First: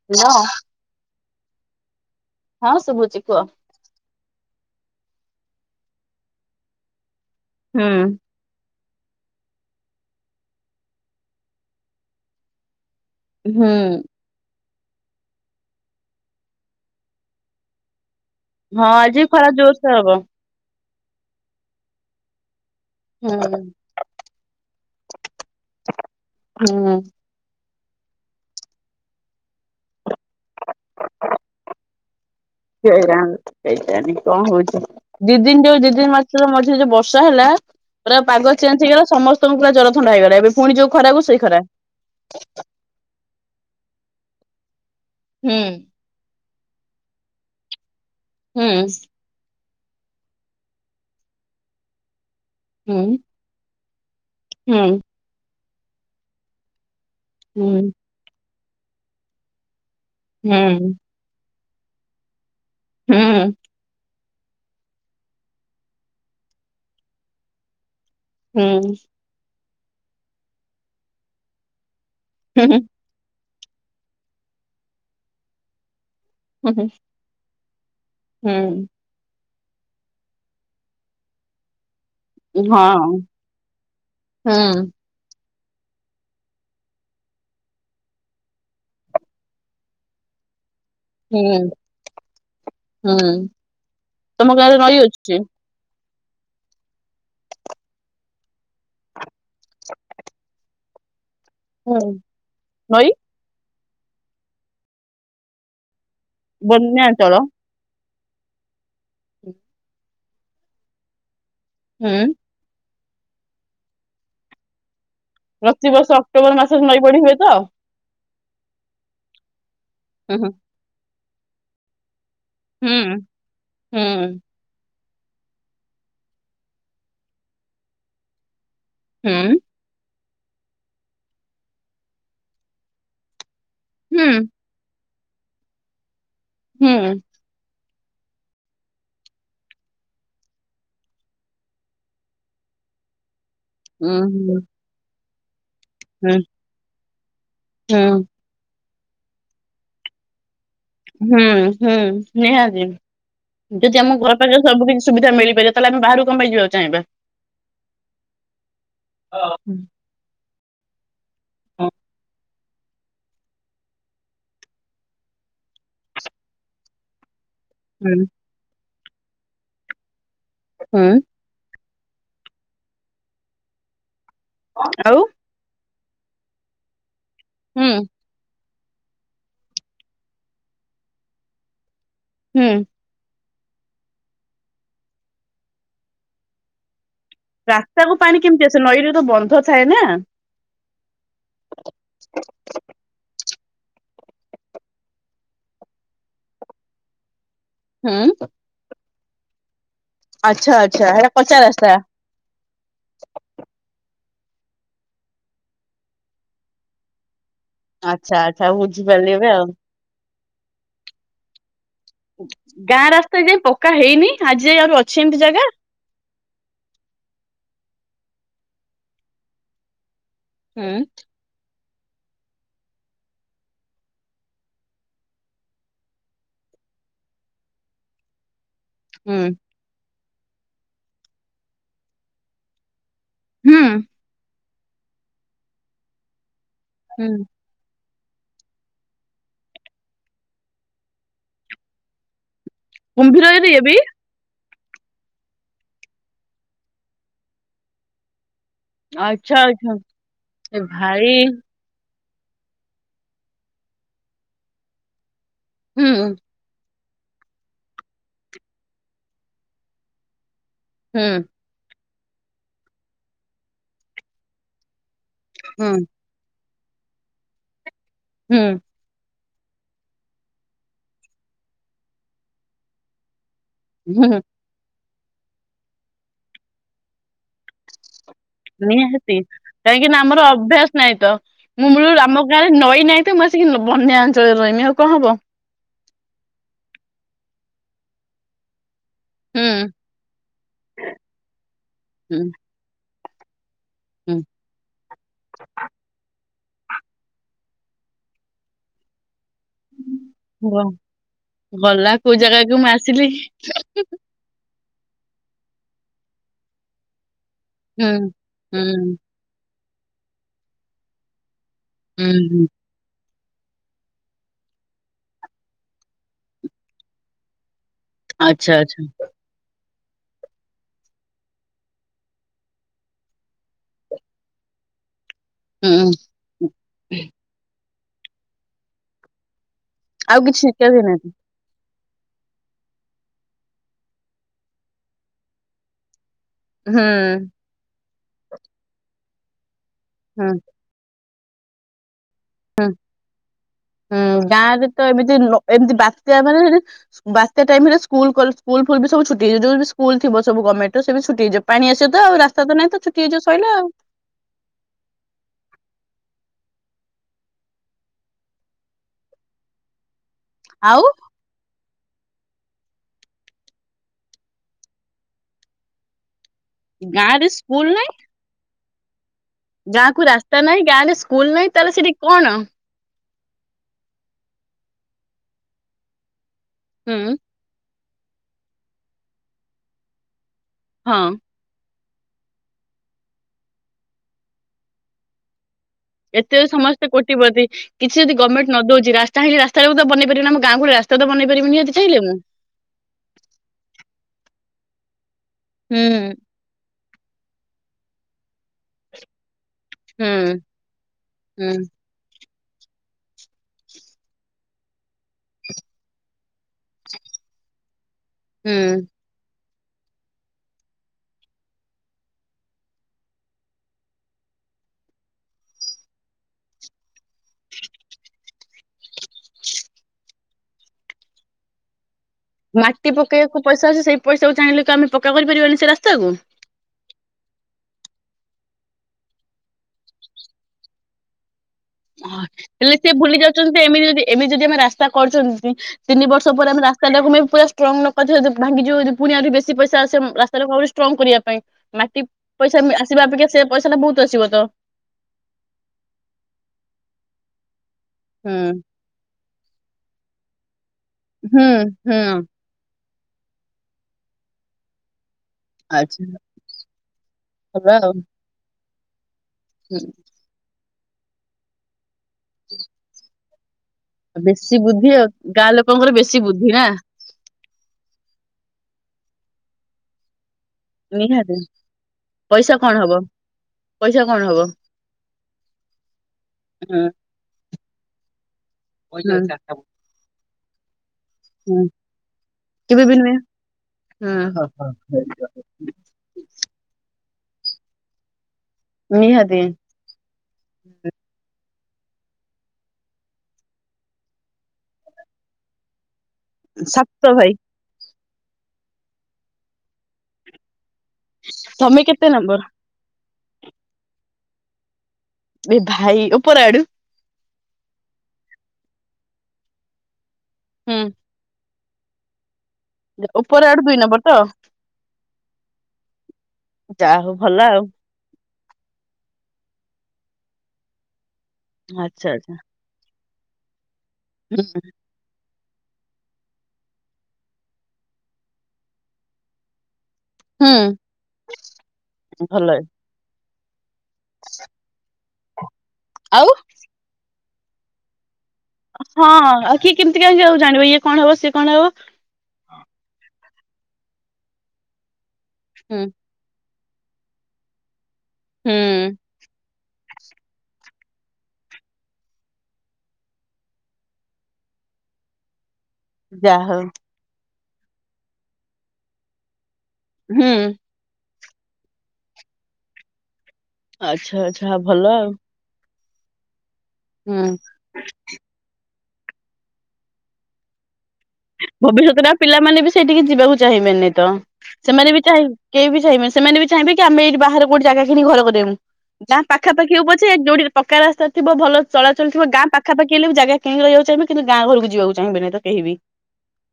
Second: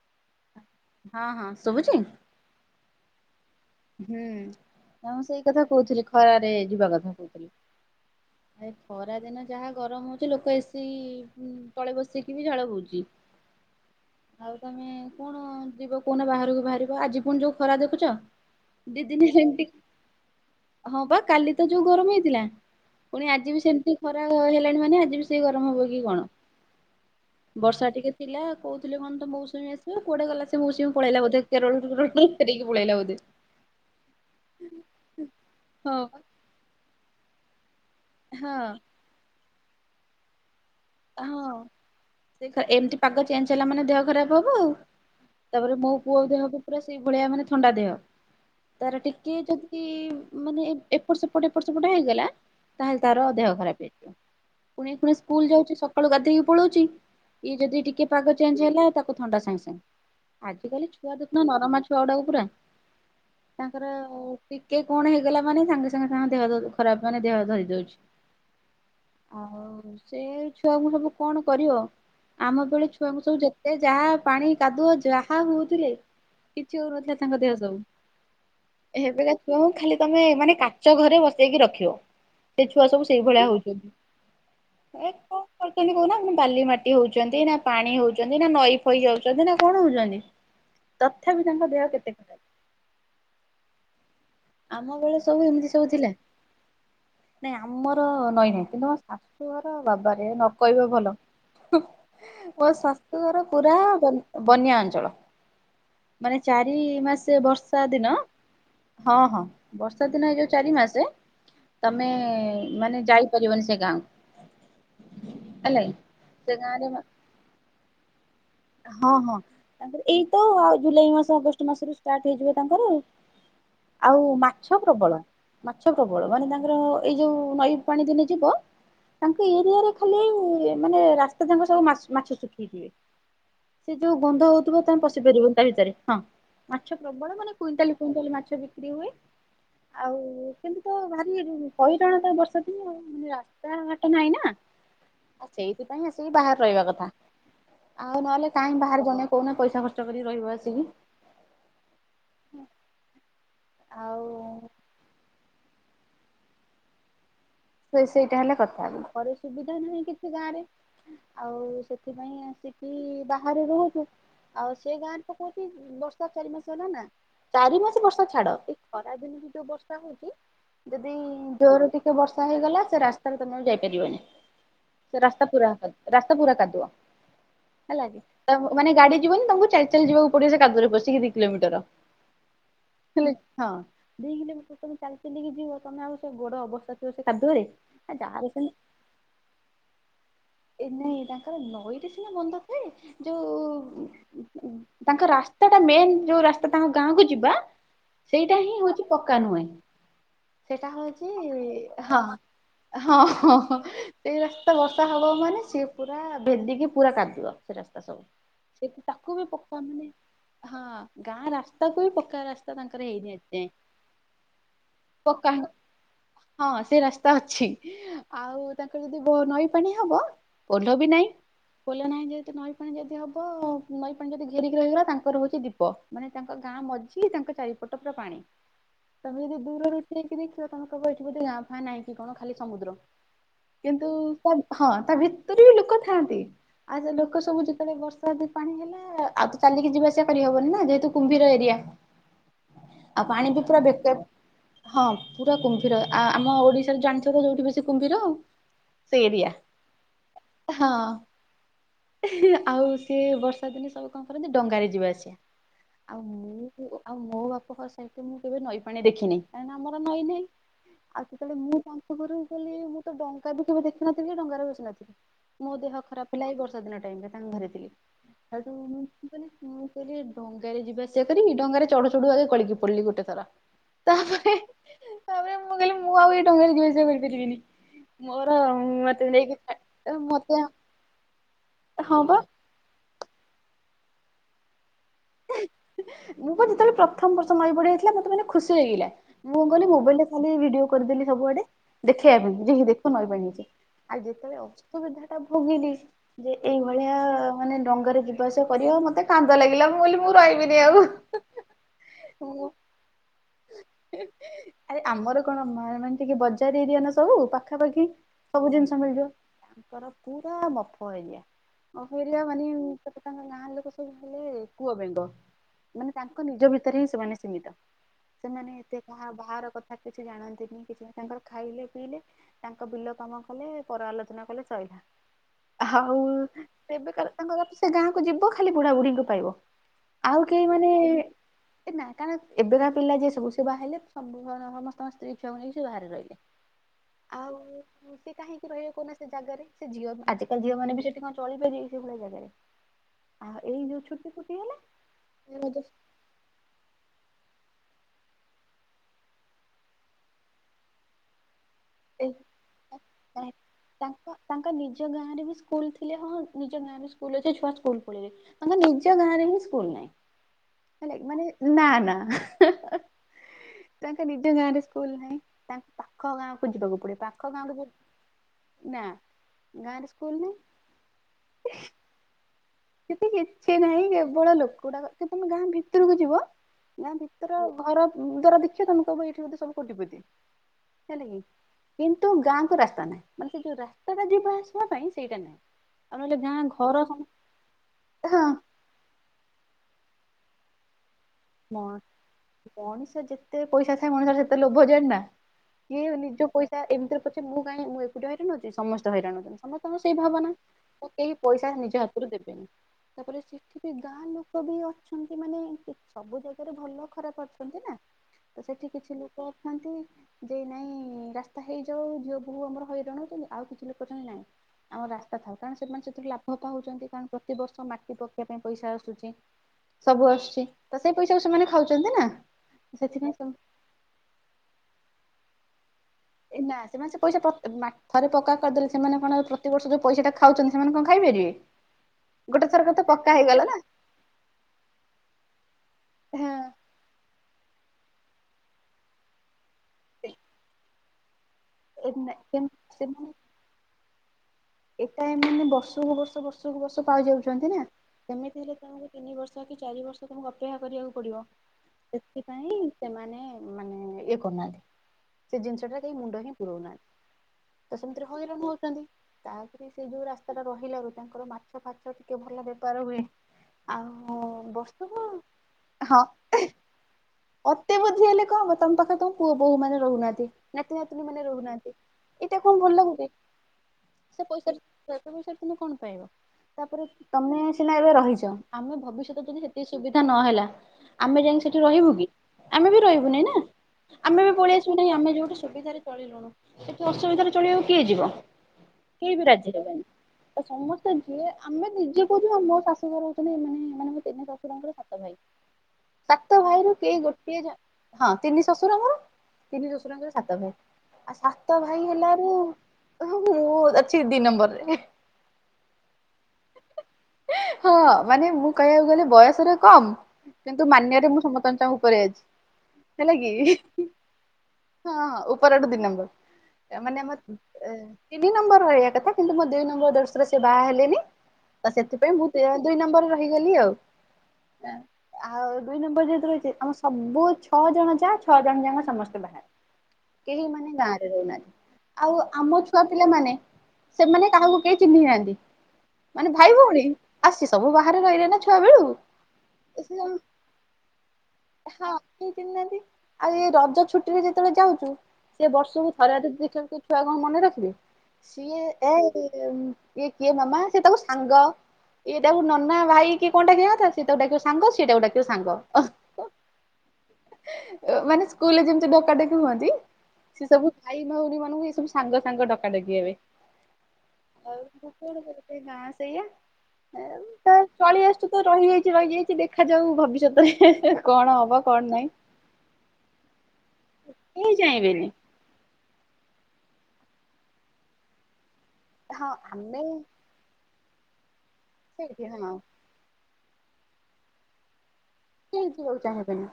[unintelligible] ହଁ ହଁ ଶୁବୁଚି? ହଁ ଶୁବୁଚି କୁହ। ହୁଁ ମୁଁ ସେଇ କଥା କୋହୁଥିଲି ଖରାରେ ଯିବା କଥା କୋହୁଥିଲି। ହୁଁ। ଆ ଏ ଖରା ଦିନ ଯାହା ଗରମ ହୋଉଚି। ଲୋକ ଏସିି ତଳେ ବସିକି ବି ଝାଳ ବୋହୁଚି। ହୁଁ। ଆଉ ତମେ କଣ ଯିବ କୋହୁନ ବାହାରକୁ ବାହାରିବ। ଆଜି ଫୁଣି ଯୋଉ ଖରା ଦେଖୁଚ। ହଁ ଦିଇ ଆଜି ଦିନି ଖରା ହେଲାଣି ଟି ଜୋରସେ ହବ। ହଁ ପା କାଲି ତ ଯୋଉ ଗରମ ହେଇଥିଲା। ପୁଣି ହୁଁ ଆଜି ବି ସେମିତି ଖରା ହେଲାଣି ମାନେ ଆଜି ବି ସେ ଗରମ ହବ କି କଣ। ହଁ। ବର୍ଷା ଟିକେ ଥିଲା କୋହୁଥିଲେ କଣତ ମୌସୁମୀ ଆସିବ କୁଆଡେ ଗଲା ସେ ମୌସୁମୀ ପଳେଇଲା ବୋଧେ କେରଳରୁ [unintelligible] କେଜାଣି କେଜାଣି କଣ ହୋଉଚି। ଦିଇ ଦିନି ଯୋଉ ଦି ହଁ। [unintelligible] ସେଇପା ମଝିରେ ଯୋଉ ବର୍ଷା ହେଲା ପୁରା ହଁ ପାଗ ଚେଞ୍ଜ ହେଇଗଲା। ସମସ୍ତଙ୍କୁ ପୁରା ଜର ଥଣ୍ଡା ହେଇଗଲା ଏବେ ଫୁଣି ଯୋଉ ଖରା କୁ ସେଇ ହଁ। ଖରା। ସେ ଏମିତି ପାଗ ଚେଞ୍ଜ ହେଲା ମାନେ ଦେହ ଖରାପ ହବ ଆଉ। ହୁଁ ତାପରେ ମୁଁ ପୁଅ ଦେହବି ପୁରା ସେଇଭଳିଆ ମାନେ ଥଣ୍ଡା ଦେହ। ହୁଁ ତାର ଟି କେ ଯଦି ମାନେ ଏପଟ ସେପଟ ଏପଟ ସେପଟ ହେଇଗଲା। ତାହେଲେ ହୁଁ ତାର ଦେହ ଖରାପ ହେଇ ଯିବ। ହୁଁ ପୁଣି ପୁଣି ସ୍କୁଲ ଯାଉଚି ସକାଳୁ ଗାଧୋଇକି ପଳୋଉଚି। ଇଏ ଯଦି ହୁଁ ଟିକେ ପାଗ ଚେଞ୍ଜ ହେଲା। ତାକୁ ଥଣ୍ଡା ସାଙ୍ଗେ ସାଙ୍ଗେ ହୁଁ। ଆଜିକାଲି ଛୁଆ ତ ନରମା ଛୁ ଆ ଗୁଡାକ ପୁରା। ହୁଁ। ତାଙ୍କର ଟିକେ କଣ ହେଇଗଲା ମାନେ ସାଙ୍ଗେ ସାଙ୍ଗେ ତାଙ୍କ ଦେହ ଖରାପ ମାନେ ଦେହ ଧରି ଦୋଉଚି। ହୁଁ। ଆଉ ସେ ଛୁଆଙ୍କୁ ସବୁ କଣ କରିବ? ଆମ ହୁଁ ବେଳେ ଛୁ ଆଙ୍କୁ ସବୁ ଯେତେ ଯାହା ପାଣି କାଦୁଅ ଯାହା ହୋଉଥିଲେ ହୁଁ କିଛି ହଁ। ହୋଉନଥିଲା। ତାଙ୍କ ଦେହ ସବୁ। ହୁଁ। ଏବେକା ଛୁଆଙ୍କୁ ଖାଲି ତମେ ମାନେ କାଚ ଘରେ ବସେଇକି ରଖିବ। ସେଇ ଛୁଆ ସବୁ ସେଇ ଭଳିଆ ହୋଉଚନ୍ତି। ହୁଁ କଣ କରୁଚନ୍ତି କହୁନ ବାଲି, ମାଟି ହୋଉଚନ୍ତି, ନା ପାଣି ହୋଉଚନ୍ତି, ନା ନଈ ଫଇ ଯାଉଚନ୍ତି, ନା କଣ ହୋଉଚନ୍ତି? ତଥାପି ହୁଁ ତାଙ୍କ ଦେହ କେତେ ଖରାପ? ହୁଁ। ତମ ଗାଁରେ ନଈ ଆମ ବେଳେ ଅଛି? ସବୁ ଏମିତି ସବୁ ଥିଲା? ନାଇଁ ଆମର ନଈ ନାହିଁ କିନ୍ତୁ ଆମ ଶା ଶୁ ଘର ବାବାରେ ନ କହିବ ଭଲ। ହୁଁ ମୋ ନଈ ଶାଶୁଘର ପୁରା ବ-ବନ୍ୟା ଅଞ୍ଚଳ। ମାନେ ଚାରି ବନ୍ୟାଞ୍ଚଳ। ମାସେ ବର୍ଷା ଦିନ ହଁ ହଁ ବର୍ଷା ଦିନ ଏଇ ଯୋଉ ଚାରି ମାସେ ତମେ ହୁଁ ମାନେ ଯାଇ ପାରିବନି ସେ ଗାଁକୁ। ହେଲା କି ପ୍ରତିବର୍ଷ ସେ ଅକ୍ଟୋବର ଗାଁରେ ମାସରେ ନଈ ବଢ଼ି ହୁଏ ତ? ହଁ, ହଁ ତାପରେ ଏଇ ତ ହୁଁ ଆଉ ଜୁଲାଇ ମାସ ଅଗଷ୍ଟ ମାସରୁ ଷ୍ଟାର୍ଟ ହେଇଯିବ। ତାଙ୍କର ହୁଁ ହୁଁ ଆଉ ମା ଛ ପ୍ରବଳ, ମାଛ ପ୍ରବଳ ମାନେ ତାଙ୍କର ଏଇ ଯୋଉ ନଈ ପାଣି ଦିନେ ଯିବ ତାଙ୍କ ହୁଁ ଏରିଆରେ ଖାଲି ମାନେ ରାସ୍ତା ଯାଙ୍କ ସବୁ ମାସ୍ ମାଛ ଶୁଖେଇଥିବେ। ସେ ଯୋଉ ହୁଁ ଗନ୍ଧ ହଉଥୁବ ତୋମେ ପଶି ପାରିବନି ତା ଭିତରେ। ହଁ, ହୁଁ ମାଛ ପ୍ରବଳ ମାନେ କୁଇଣ୍ଟାଲ କୁଇଣ୍ଟାଲ ମାଛ ବିକ୍ରି ହୁଏ। ଆଉ କିନ୍ତୁ ତ ଭାରି ଯୋଉ ହଇରାଣ ତ ବର୍ଷାଦିନେ ଆଉ ମାନେ ରାସ ବଜାର ଘାଟ ହୁଁ ନାଇଁ ନା ହୁଁ। ଆଉ ସେଇଥିପାଇଁ ହୁଁ ଆସିକି ବାହାରେ ରହିବା କଥା। ହୁଁ ଆଉ ନହେଲେ କାଇଁ ବାହାରେ ଜଣେ କହୁନ ପଇସା ଖର୍ଚ୍ଚ କରିକି ରହିବ ଆସିକି? ହୁଁ, ହୁଁ ନିହାତି ଯଦି ଆମ ଆଉ ଘର ପାଖରେ ସବୁ କିଛି ସୁବିଧା ମିଳିପାରିବ ତାହେଲେ ଆମେ ବାହାରକୁ କଣ ପାଇଁ ଯିବାକୁ ଚାହିଁବା। ସେ ସେଇଟା ହେଲା କଥା। ଘରେ ସୁବିଧା ହୁଁ ନାହିଁ କିଛି ଗାଁରେ। ଆଉ ସେଥିପାଇଁ ଆସି କି ବାହାରେ ରହୁଛୁ। ଆଉ ସେ ଗାଁ ରେ ତ କୋଉଠି ବର୍ଷା ଚାରି ମାସ ହେଲା ନା। ଚାରି ମାସ ବର୍ଷା ହୁଁ ଛାଡ। ଏଇ ଖରାଦିନେ ବି ଯୋଉ ବର୍ଷା ହଉଚି। ହୁଁ ଯଦି ଜୋର ଟିକେ ବର୍ଷା ହେଇଗଲା ସେ ରାସ୍ତରେ ତୋମେ ଆଉ ଯାଇପାରିବନି। ଆଉ ସେ ରାସ୍ତା ପୁରା କାଦ ରାସ୍ତା ପୁରା କାଦୁଅ ହୁଁ ହେଲା କି। ଟାହ ମାନେ ଗାଡି ଯିବନି ତୋମକୁ ଚାଲି ଚାଲି ଯିବାକୁ ପଡିବ ସେ କାଦୁଅରେ ପସିକି ଦି କିଲୋମିଟର। ହୁଁ। ହେଲାକି, ହଁ, ଦି କିଲୋମିଟର ତୋମେ ଚାଲି ଚାଲିକି ଯିବ ତୋମେ ଆଉ ସେ ଗୋଡ ଅବସ୍ଥା ଥିବ ସେ କାଦୁଅରେ ଆ ରାସ୍ତାକୁ ପାଣି ଯାହାର କେମିତି ଆସେ ନଈରେ ତ ବନ୍ଧ ଥାଏ ନା? ଏ ନାଇଁ ତାଙ୍କର ନଈରେ ସିନା ବନ୍ଧ ଥାଏ। ଯୋଉ ଉଁ, ଉ, ତାଙ୍କ ରାସ୍ତା ଟା ମେନ୍ ଯୋଉ ରାସ୍ତା ତାଙ୍କ ଗାଁ କୁ ଯିବା ହୁଁ ସେଇଟା ହିଁ ହଉଛି ପକ୍କା ନୁହେଁ। ଆଚ୍ଛା, ସେଇଟା ଆଚ୍ଛା, ହେଟା କଞ୍ଚା ହଉଛି ରାସ୍ତା। ହଁ, ହଁ, ଏ, ହଁ, ହଁ, ହଁ। ସେଇ ରାସ୍ତା ବର୍ଷା ହବ ମାନେ ସିଏ ପୁରା ଭେଦିକି ପୂରା କାଦୁଅ। ସେ ରାସ୍ତା ସବୁ, ଆଚ୍ଛା ଆଚ୍ଛା ସେଠି ବୁଝିପାରିଲି ତାକୁ ବି ଏବେ ଆଉ। ପକଉନି। ହଁ, ଗାଁ ରାସ୍ତାକୁ ବି ପକ୍କା ରାସ୍ତା ଗାଁ ତାଙ୍କର ହେଇନି ରାସ୍ତା ଆଜି ଯାଏ ଯାଏଁ। ପକ୍କା ହେଇନି ଆଜି ଯାଏ ଆହୁରି ଅଛି ଏମିତି ପକ୍କା ଜାଗା? ହଁ ସେ ରାସ୍ତା ଅଛି। ଆଉ ତାଙ୍କର ଯଦି ବ- ନଈ ପାଣି ହବ ହୁଁ ପୋଲ୍ହ ବି ନାଇଁ। ପୋଲ ନାହିଁ ଯଦି ନଈ ପାଣି ଯଦି ହବ, ନଈ ପାଣି ଯଦି ଘେରିକି ରହିଗଲା ତାଙ୍କର ହଉଛି ଦୀପ। ମାନେ ତାଙ୍କ ଗାଁ ମଝି ତାଙ୍କ ଚାରିପଟ ପୂରା ପାଣି। ହୁଁ ତୋମେ ଯଦି ଦୂରରୁ ଠିଆ ହେଇକି ଦେଖିବ ତୋମେ କହିବ ଏଠି ବୋଧେ ଗାଁ ଫାଁ ନାହିଁ କି କଣ ଖାଲି ସମୁ୍ଦ୍ର। ହୁଁ କିନ୍ତୁ ତା ହଁ ତା ଭିତରୁ ବି ଲୁକ ଥାଆନ୍ତି। ଆଉ ଯେ ହୁଁ। ଲୋକ ସବୁ ଯେତେବେଳେ ବର୍ଷ ଷା ଯଦି ପାଣି ହେଲା ଆଉ ତ ଚାଲିକି ଯିବା ଆସିବା କରିହବନି ନା ଯେହେତୁ କୁମ୍ଭୀର ଏରିଆ। ଆଉ କୁମ୍ଭୀର ପାଣି ବି ଏରିଏ ପୁରା ବେକେ, ହଁ ପୁରା କୁମ୍ଭ ମ୍ଭୀର ଆ, ଆମ ଓଡିଶାରେ ଜାଣିଥିବ ତ ଯୋଉଠି ବେଶୀ କୁମ୍ଭୀର। ସେ ଏରିଆ ଆଚ୍ଛା, ଆଚ୍ଛା, ଏ ହଁ ଭାଇ ଆଉ ସିଏ ବର୍ଷାଦିନେ ସବୁ କଣ କରନ୍ତି ଡଙ୍ଗାରେ ଯିବା ଆସିବା। ହୁଁ ଆଉ ମୁଁ କୁ-ଅ, ଆଉ ମୋ ବାପ ଘର ସାଇଟ ରେ ମୁଁ କେବେ ନଈ ପାଣି ଦେଖିନି। କାହିଁକି ନା ଆମର ନଈ ନାହିଁ। ହୁଁ ଆଉ ଯେତେବେଳେ ମୁଁ ତାଙ୍କ ଘରୁକୁ ଗଲି ମୁଁ ତ ଡଙ୍ଗା ବି କେବେ ଦେଖିନଥିଲି, ଡଙ୍ଗାରେ ବସିନଥିଲି। ମୋ ହୁଁ ଦେହ ଖରାପ ହେଲା ଏଇ ବର୍ଷା ଦିନ ଟାଇମ୍ ରେ। ତାଙ୍କ ଘରେ ଥିଲି ସେଉଠୁ ହୁଁ ମୁଁ ମୁଁ କହିନି, ମୁଁ କହିଲି ଏ ଡଙ୍ଗାରେ ଯିବା ଆସିବା କରିବି। ଡଙ୍ଗାରେ ଚଢୁ ଚଢୁ ଆଗେ ଗଳିକି ପଡିଲି ଗୁଟେ ଥର। ହୁଁ ତାପରେ ତାପରେ ମୁଁ କହିଲି ମୁଁ ଆଉ ଏଇ ଡ଼ଙ୍ଗାରେ ଯିବା ଆସିବା କରିପାରିବିନି। ମୋର ମତେ ନିହାତି ନେଇକି କାହିଁକି ନା ଆମର ମତେ ଅଭ୍ୟାସ ନାହିଁ ତ। ମୁଁ ହଁ ମୂଳରୁ ବା ଆମ ଗାଁରେ ନଈ ନାଇଁ ତ ମୁଁ ଆସିକି ଲ-ବନ୍ୟା ଅଞ୍ଚଳରେ ରହିନି ଆଉ କଣ ହବ। ମୁଁ ପା ଯେତେବେଳେ ପ୍ରଥମ ବର୍ଷ ନଈବଢ଼ି ହେଇଥିଲା ମୋତେ ମାନେ ଖୁସି ହେଇଗିଲା। ମୁଁ ହୁଁ କଲି ମୋବାଇଲ୍ ରେ ଖାଲି ଭିଡିଓ କରିଦେଲି ସବୁଆଡେ ହୁଁ ଦେଖେଇବା ପାଇଁ। ଯେ ହେଇ ଦେଖ ନଇଁ ପାଣି ହେଇଛି। ଆଉ ହୁଁ। ଯେତେବେଳେ ଅସୁବିଧା ଟା ଭୋଗିଲି ଯେ ଏଇଭଳିଆ ମାନେ ଡ଼ଙ୍ଗାରେ ଯିବା ଆସିବା କରିବା ମତେ କାନ୍ଦ ଲାଗିଲା ମୁଁ କହିଲି ମୁଁ ରହିବିନି ଆଉ। ଗଲା କୋଉ ମୁଁ ଜାଗାକୁ ମୁଁ ଆସିଲି ଆରେ ଆମର କଣ ମାନେ ବଜାର ଏରିଆ ନା ସବୁ ପାଖାପାଖି ହୁଁ ସବୁ ହୁଁ ଜିନିଷ ମିଳଯିବ। ତାଙ୍କର ପୁରା ମଫୁ ଏରିଆ ମଫୁ ହୁଁ ଏରିଆ ହୁଁ ମାନେ ସେ ତ ତାଙ୍କ ନାଁ [unintelligible] ଥିଲେ। କୂଅ ବେଙ୍ଗ ମାନେ ତାଙ୍କ ନିଜ ଭିତରେ ହିଁ ସେମାନେ ସୀମିତ। ଆଚ୍ଛା ସେମାନେ ଏତେ ଆଚ୍ଛା କହା ବାହାର କଥା କିଛି ଜାଣନ୍ତିନି କିଛିନାଇଁ ତାଙ୍କର ଖାଇଲେ ପିଇଲେ ତାଙ୍କ ବିଲ କାମ କଲେ ପର ଆଲୋଚନା କଲେ ସଇଲା। ହୁଁ ହଉ ଏବେକାର ତାଙ୍କସେ ଗାଁକୁ ଯିବ ଖାଲି ବୁଢା ବୁଢୀଙ୍କୁ ପାଇବ। ଆଉ କିଛି କେହି ମାନେ ଶିଖିବାକୁ ଦେଇନାହାନ୍ତି ଏ ନା କାରଣ ଏବେ କା ପିଲା ଯିଏ ସବୁ ସେ ବାହା ହେଲେ, ସମସ୍ତଙ୍କ ସ୍ତ୍ରୀ ଛୁଆଙ୍କୁ ନେଇକି ବାହାରେ ରହିଲେ। ହୁଁ ଆଉ ସେ କାହିଁକି ରହିବେ କହୁନା ସେ ଜାଗାରେ ସେ ଝିଅ ହୁଁ। ଆଜିକାଲି ଝିଅ ମାନେ ବି ସେଠି କଣ ଚଳିପାରିବି ସେ ଭଳିଆ ଜାଗାରେ। ହୁଁ ଆଉ ଏଇ ଯୋଉ ଛୁଟି ହୁଁ ଫୁଟି ଗାଁ ହେଲା ରେ ତ ଏମିତି ଏ ରଜ ଏମିତି ବାତ୍ୟା ମାନେ ବାତ୍ୟା ଟାଇମ ରେ ସ୍କୁଲ କ ସ୍କୁଲ ଫୁଲ୍ ସବୁ ଛୁଟି ହେଇଯିବ। ଯୋଉ ବି ସ୍କୁଲ୍ ଥିବ ସବୁ ଗମେଣ୍ଟରେ ସେ ବି ଛୁଟି ହେଇଯିବ। ପାଣି ଆସିବ ତ ଆଉ ରାସ୍ତା ତ ନାଇଁ ତ ଛୁ ତା ତାଙ୍କ ତାଙ୍କ ନିଜ ଗାଁ ରେ ବି ସ୍କୁଲ ଥିଲେ ହଁ ନିଜ ଗାଁରେ ସ୍କୁଲ ଅଛି ଛୁଆ ସ୍କୁଲ ପଳେଇବେ, ତାଙ୍କ ନିଜ ଗାଁରେ ହିଁ ସ୍କୁଲ ନାହିଁ। ଆଉ ହେଲା କି ମାନେ ନା ନା [unintelligible] ତାଙ୍କ ନିଜ ଗାଁ ରେ ସ୍କୁଲ ନାହିଁ। ତାଙ୍କ ପାଖ ଗାଁ କୁ ଯିବାକୁ ପଡିବ। ଗାଁରେ ପାଖ ଗାଁକୁ ସ୍କୁଲ ଯୋ ନା। ଗାଁ କୁ ରାସ୍ତା ନାହିଁ। ଗାଁ ରେ ସ୍କୁଲ ନାହିଁ ତାହେଲେ ସେଠି କଣ? ସେଠି କିଛି ନାହିଁ କେବଳ ଲୋକ ଗୁଡାକ, ତମେ ଗାଁ ଭିତରକୁ ଯିବ ଗାଁ ହୁଁ ଭିତ ତ ଘର ଦ୍ଵାର ଦେଖିବ ତମେ କହିବ ଏଇଠି ବୋଧେ ସବୁ କୋଟିପତି ହଁ ହେଲା କି। କିନ୍ତୁ ଗାଁକୁ ରାସ୍ତା ନାହିଁ, ମାନେ ସେ ଯୋଉ ରାସ୍ତା ଟା ଯିବା ଆସିବା ପାଇଁ ସେଇଟା ନାହିଁ। ଆଉ ନହେଲେ ଏତେ ଗାଁ ଘର ସମସ୍ତେ କୋଟିିପତି କିଚ୍ଛି ଯଦି ହଁ ଗମେଣ୍ଟ ନ ଦଉଛି ରାସ୍ତା ହିଁ ରାସ୍ତା ବନେଇପାରିବେ ଆମ ଗାଁକୁ ରାସ୍ତା ତ ବନେଇ ପାରିବି ମ ନିହାତି ଚାହିଁଲେ ମୁଁ। ମଣିଷ ଯେତେ ପଇସା ଥାଏ ମଣିଷର ସେତେ ଲୋଭ ଜାଣିନା, କିଏ ହୁଁ ନିଜ ପଇସା ଏମିତିରେ ପଛେ ମୁଁ କାଇଁ ମୁଁ ଏକୁଟିଆ ଟିଆ ହଇରାଣ ହେବି ସମସ୍ତେ ହଇରାଣ ହେଉଛନ୍ତି ସମସ୍ତଙ୍କ ସେଇ ଭାବନା ହୁଁ ତ କେହି ପଇସା ହୁଁ ନିଜ ହାତ ରୁ ଦେବେନି, ତାପରେ ସେଠି ବି ଗାଁ ଲୋକ ବି ଅଛନ୍ତି ମାନେ ସେ ସବୁ ଜା ସେଠି ଭଲ ଖରାପ ଅଛନ୍ତି ନା ତ ସେଠି ହୁଁ। କିଛି ଲୋକ ଥାଆନ୍ତି ଯେ ନାଇଁ ରାସ୍ତା ହେଇଯାଉ, ଝିଅ ବୋହୂ ଆମର ହଇରାଣ ହେଉଛନ୍ତି, ଆଉ କିଛି ଲୋକ ଅଛନ୍ତି ନାଇଁ ଆମ ରାସ୍ତା ଥାଉ, କାରଣ ସେମାନେ ସେଥିରୁ ଲାଭ ପାଉଛନ୍ତି କାରଣ ପ୍ରତିବର୍ଷ ମାଟି ପକେଇବା ପାଇଁ ପଇସା ଆସୁଛି। ସବୁ ଆସୁଛି ତ ସେଇ ପଇସାକୁ ସେମାନେ ଖାଉଛନ୍ତି ନା। ମାଟି ସେଥିପାଇଁ ସବୁ ପକେଇବାକୁ ପଇସା ଆସଚି ସେଇ ପଇସାକୁ ଚାହିଁଲେ କି ଆମେ ପକା କରିପାରିବାନି ସେ ରାସ୍ତାକୁ। ଥରେ ପକ୍କା କରିଦେଲେ ସେମାନେ କଣ ପ୍ରତିବର୍ଷ ଯୋଉ ପଇସା ଟା ଖାଉଛନ୍ତି ସେମାନେ କଣ ଖାଇପାରିବେ। ହ [inaudible] ହେଲେ ସେ ଭୁଲି ଯାଉଛନ୍ତି ଯେ ଏମିତି ଯଦି ଏମିତି ଯଦି ଆମେ ରାସ୍ତା କରିଛନ୍ତି, ତିନି ବର୍ଷ ପରେ ଆମେ ରାସ୍ ସ୍ତାଟାକୁ ପୁରା ଷ୍ଟ୍ରଙ୍ଗ ନ କରି ଥିବା ନ ଯଦି ଭାଙ୍ଗି ଯିବ ଯଦି ପୁଣିଆହୁରି ବେଶୀ ପଇସା ଆସେ ରାସ୍ତାଟାକୁ ପୂରା ଆହୁରି ଷ୍ଟ୍ରଙ୍ଗ କରିବା ପାଇଁ। ମାଟି ହଁ ପଇସା ଆସିବା ଅପେକ୍ଷା ସେ ପଇସା ଟା ବହୁତ ଆସିବ ତ। ଏଇଟା ଏମାନେ ବର୍ଷକୁ ବର୍ଷ ବର୍ଷକୁ ବର୍ଷ ପାଉ ଯାଉଛନ୍ତି ନା, ହୁଁ। ସେମିତି ହେଲେ ତମ ତିନି ବର୍ଷ କି ଚାରି ବର୍ଷ ତମକୁ ଅପେକ୍ଷା କରିବାକୁ ପଡିବ। ହୁଁ ହୁଁ ସେଥିପାଇଁ ଇଏ କରୁନାହାନ୍ତି। ସେ ଜିନିଷ ଟା କେହି ଆଚ୍ଛା ମୁଣ୍ଡ ହିଁ ପୁରଉନାହାନ୍ତି, ଭଲ ତ ଆଉ। ସେମିତିରେ ହଇରାଣ ହଉଛନ୍ତି। ତାପରେ ହୁଁ ସେ ଯୋଉ ରାସ୍ତା ଟା ରହିଲାରୁ ତାଙ୍କର ମାଛ ଫାଛ ଟିକେ ଭଲ ବେପାର ହୁଏ। ଆଉ ବେଶୀ ବୁଦ୍ଧି ବସ୍ତୁକୁ ଆଉ ଗାଁ ଲୋକଙ୍କର ବେଶୀ ବୁଦ୍ଧି ନା? ଅତି ବୁଦ୍ଧି ହେଲେ କଣ ହବ, ତମ ପାଖରେ ତ ପୁଅ ବୋହୂ ମାନେ ରହୁନାହାନ୍ତି। ନାତି ନାତୁଣୀ ମାନେ ନିହାତି। ରହୁନାହାନ୍ତି ଏଇଟା ପଇସା କଣ ଭଲ ହବ ଲାଗୁଛି। ପଇସା କଣ ସେ ହବ ପଇସା ରୁ ପଇସା ତମେ କଣ ପାଇବ। ହୁଁ ତାପରେ ତମେ ସିନା ଏବେ ରହିଛ ଆମ ଭବିଷ୍ୟତରେ ଯଦି ସେତିକି ହୁଁ ସୁବିଧା ନହେଲା ଆମେ ଯାଇକି ସେଠି ରହିବୁ କି ଆମେ ବି କେବେ ନୁହେଁ। ରହିବୁନାଇଁ ନା? ଆମେ ବି ହୁଁ ପଳେଇ ଆସିବୁ। ନାଇଁ ଆମେ ଯୋଉଠି ସୁବିଧାରେ ଚଳିଲୁଣୁ ସେଠି ଅସୁବିଧାରେ ଚଳିବାକୁ କିଏ ଯିବ। କେହି ବି ନିହାତି ରାଜି ହେବେନି। ତ ସମସ୍ତେ ଯିଏ ଆମେ ନିଜେ କହୁଛୁ, ମୋ ଶାଶୁଘର ହଉଛନ୍ତି ମାନେ ମାନେ ମୋ ତିନି ଶଶୁର ଙ୍କର ସାତ ଭାଇ। ସାତ ଭାଇରୁ କେଇ ସାତ ଭାଇ ଗୋଟିଏ ଜା ହଁ ତିନି ଶ୍ୱଶୁର ମୋର ତିନି ଶ୍ୱଶୁରଙ୍କର ସାତ ଭାଈ। ଆଉ ସାତ ତମେ ଭାଇ କେତେ ହେଲାରୁ, ନମ୍ବର ଓହୋ ମୁଁ ଅଛି ଦି ନମ୍ବରରେ। ଏ ଭାଇ ଓପର ଆଡୁ? ହଁ ମାନେ ମୁଁ କହିବାକୁ ଗଲେ ବୟସରେ କମ୍। କିନ୍ତୁ ହୁଁ। ମାନ୍ୟରେ ମୁଁ ସମ [unintelligible] ଉପରେ ଅଛି। ହେଲାକି ଉପର ଆଡୁ ଦୁଇ ନମ୍ବର ତ? ହଁ ଉପର ଆଡୁ ଦିିନମ୍ୱର୍। ଯାହା ମାନେ ହଉ ମ ଭଲ ଆଉ ଏ ତିନି ନମ୍ବର ରହିବା କଥା କିନ୍ତୁ ମୋ ଦୁଇ ନମ୍ବର ଦଡୁଶୁର ସେ ବା ହେଲେନି। ତ ଆଚ୍ଛା ସେଥିପାଇଁ ମୁଁ ଆଚ୍ଛା ଦେ ଦୁଇ ନମ୍ବରରେ ରହିଗଲି ଆଉ। ହୁଁ ଆଉ ଦୁଇ ନମ୍ବର ଯେହେତୁ ରହିଛି ଆମ ସବୁ ଛଅ ଜଣ ଯା ଛଅ ଜଣ ଯାକ ସମସ୍ତେ ବାହାରେ। କେହି ମାନେ ଗାଁରେ ରହୁନାହାନ୍ତି ଆଉ ଭଲ ଆମ ଛୁଆ ପିଲାମାନେ ସେମାନେ କାହାକୁ କେହି ଚିହ୍ନି ନାହାନ୍ତି ଆଉ ମାନେ ଭାଇ ଭଉଣୀ ଆସି ସବୁ ବାହାରେ ରହିଲେ ନା ଛୁଆବେେଳୁ। ହଁ ଆଉ କି କେମତି କାହିଁକି ଆଉ ଜାଣିବ ଇଏ କଣ ହବ ସିଏ କଣ ହବ। ହଁ କେହି ଚିହ୍ନି ନାହାଁନ୍ତି ଆଉ ଏ ରଜ ଛୁଟି ରେ ଯେତେବେଳେ ଯାଉଚୁ ସେ ହୁଁ ବର୍ଷକୁ ଥରେ ଅଧେ ଦେଖନ୍ତି ଛୁଆ କଣ ମନେ ରଖିବେ ହୁଁ ସିଏ ଏ ଇଏ କିଏ ମାମା ସେ ତାକୁ ସାଙ୍ଗ ଇଏ ତାକୁ ନନା ଭାଇ କିଏ କଣ ଡାକିଆ କଥା ସେ ତାକୁ ଡାକିବ ସାଙ୍ଗ ସିଏତାକୁ ଡକିବ ସାଙ୍ଗ। ଯାହଉ। ଓ ମାନେ ସ୍କୁଲରେ ଯେମିତି ଡକା ଡକି ହୁଅନ୍ତି ହୁଁ। ସେ ସବୁ ଭାଇ ଭଉଣୀ ମାନଙ୍କୁ ଏ ସବୁ ସାଙ୍ଗ ସାଙ୍ଗ ଡକା ଡକି ହେବେ ଆଚ୍ଛା ଆଚ୍ଛା ଭଲ ଆଉ। [unintelligible] ସେ ଗାଁ ସେଇଆ। ହୁଁ। ତ ଚଳି ଆସୁଛୁ ତ ରହିଯାଇଛି ରହିଯାଇଛି ଦେଖାଯାଉ ଭବିଷ୍ୟତରେ କଣ ହବ କଣ ଭବିଷ୍ୟତରେ ନାହିଁ ଆଉ ପିଲାମାନେ ବି ସେଇଠିକି ଯିବାକୁ ଚାହିଁବେନି ତ କେହି ସେମାନେ ବି ଚାହିଁବେନି ଚାହିଁ କେହି ବି ଚାହିଁବେ ସେମାନେ ବି ଚାହିଁବେ କି ଆମେ ଏଠି ବାହାର କୋଉଠି ଜାଗା କିଣି ଘରକରିମୁ। ଗାଁ ହଁ ପାଖାପାଖି ହଉ ଆମେ ପଛେ ଯୋଉଠି ପକା ରାସ୍ତା ଥିବ ଭଲ ଚଳାଚଳି ସେଇଠି ଥିବ ଗାଁ ହଁ ପାଖାପାଖି ହେଲେ ବି ଜାଗା କିଣିକି ରହିବାକୁ ଚାହିଁବେ କିନ୍ତ ଗାଁ ଘରକୁ ଯିବାକୁ ଚାହିଁବେନି ତ। କେହି ଯିବାକୁ ଚାହିଁବେନି।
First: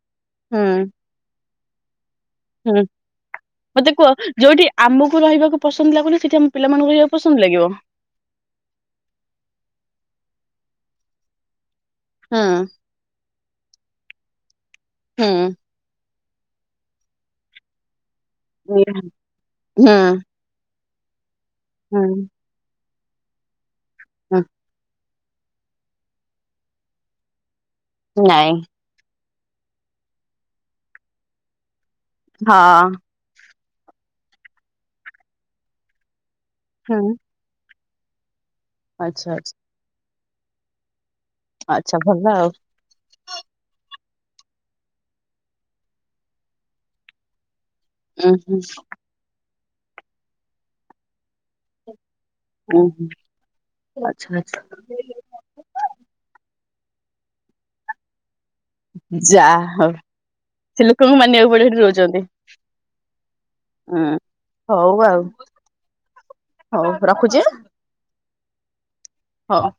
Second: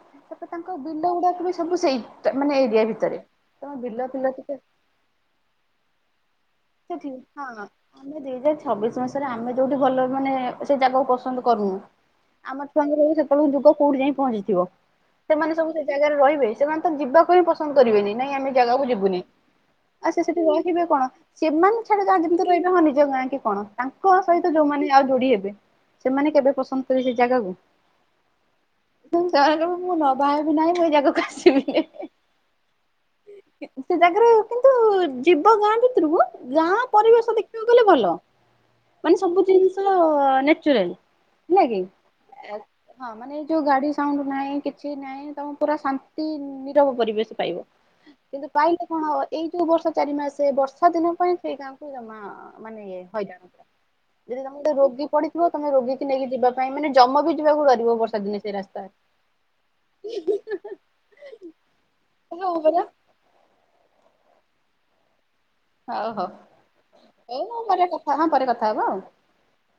ହୁଁ ତାଙ୍କ ବିଲ ଗୁଡାକ ବି ସବୁ ସେଇ ଟା ମାନେ ହୁଁ ଏରିଆ ଭିତରେ ତମ ବିଲ ଫିଲ ଟିକେ ଆମୁକୁ ରହିବାକୁ ପସନ୍ଦ ଲାଗୁନି ସେଠି ଆମ ପିଲାମାନଙ୍କୁ ସେଠି ରହିବାକୁ ପସନ୍ଦ ହଁ ଲାଗିବ। ଆମେ ଦୁଇ ହଜାର ଛବିଶ ମସିହାରେ ଆମେ ଯୋଉଠି ଭଲ ମାନେ ସେଇ ଜାଗାକୁ ପସନ୍ଦ କରୁନୁ ହୁଁ ଆମ ଛୁଆଙ୍କ ବେଳୁ ସେତବେଳୁ ଯୁଗ କୋଉଠି ଯାଇ ପହଞ୍ଚିଥିବ ହୁଁ ସେମାନେ ସବୁ ସେ ଜାଗାରେ ରହିବେ ସେମାନେ ତ ଯିବାକୁ ହିଁ ପସନ୍ଦ କରିବେନି ନାଇଁ ଆମେ ଜାଗାକୁ ଯିବୁନି ଆଉ ସେ ହୁଁ ସେଠି ରହିବେ କଣ ସେମାନେ ଛାଡ ଯା ଯେମିତି ରହିବେ ହଁ ନିଜ ଗାଁ କି କଣ ତାଙ୍କ ହୁଁ ସହିତ ଯୋଉମାନେ ଆଉ ଯୋଡି ହେବେ ସେମାନେ କେବେ ପସନ୍ଦ କରିବେ ଜାଗାକୁ। ନାଇଁ। ମୁଁ ତଣୁ ମୁଁ ନବା ହେବି ନାହିଁ ମୁଁ ଏଇ ଜାଗାକୁ ଆସିବିନି। ହଁ। ସେ ଜାଗାରୁ କିନ୍ତୁ ଯିବ ଗାଁ ଭିତରୁକୁ ଗାଁ ହୁଁ ପରିବେଶ ଦେଖ ଦେଖିବାକୁ ଗଲେ ଭଲ ମାନେ ଆଚ୍ଛା ସବୁ ଆଚ୍ଛା ଜିନିଷ ନେଚୁରାଲ। ହେଲାଗି ଆଚ୍ଛା ଭଲ ଆଉ ଏତ ହଁ ମାନେ ଏଇ ଯୋଉ ଗାଡି ସାଉଣ୍ଡ ନାହିଁ କିଛି ନାହିଁ ତମେ ପୁରା ଶାନ୍ତି ନିରବ ପରିବେଶ ପାଇବ। ଉଁ କିନ୍ତୁ ହୁଁ ପାଇଲେ କଣ ହବ ଏଇ ଯୋଉ ବର୍ଷ ଚାରି ମାସେ ବର୍ଷା ଦିନ ପାଇଁ ସେଇ ଗାଁକୁ ଜମା ଉଁ ମାନେ ଏ ହୁଁ ହଇରାଣ ପୁରା ଆଚ୍ଛା ଯଦି ଆଚ୍ଛା ତମର ରୋଗୀ ପଡି କୁଅ ତମେ ରୋଗୀ କି ନେଇକି ଯିବା ପାଇଁ ମାନେ ଜମ ବି ଯିବାକୁ ଡରିବ ବର୍ଷା ଦିନ ସେ ରାସ୍ତା। ଯା ହଉ ସେ ଲୋକଙ୍କୁ ମାନିବାକୁ ପଡିବ ସେଠି ରହୁଛନ୍ତି। ହଉ ପରା ଉଁ ହଉ ଆଉ। ହଉ ହଉ ହଉ ରଖୁଛି ଏଇ ଆଉ ପରେ କଥା ହଁ ପରେ କଥା ହବ ଆଉ। ହ।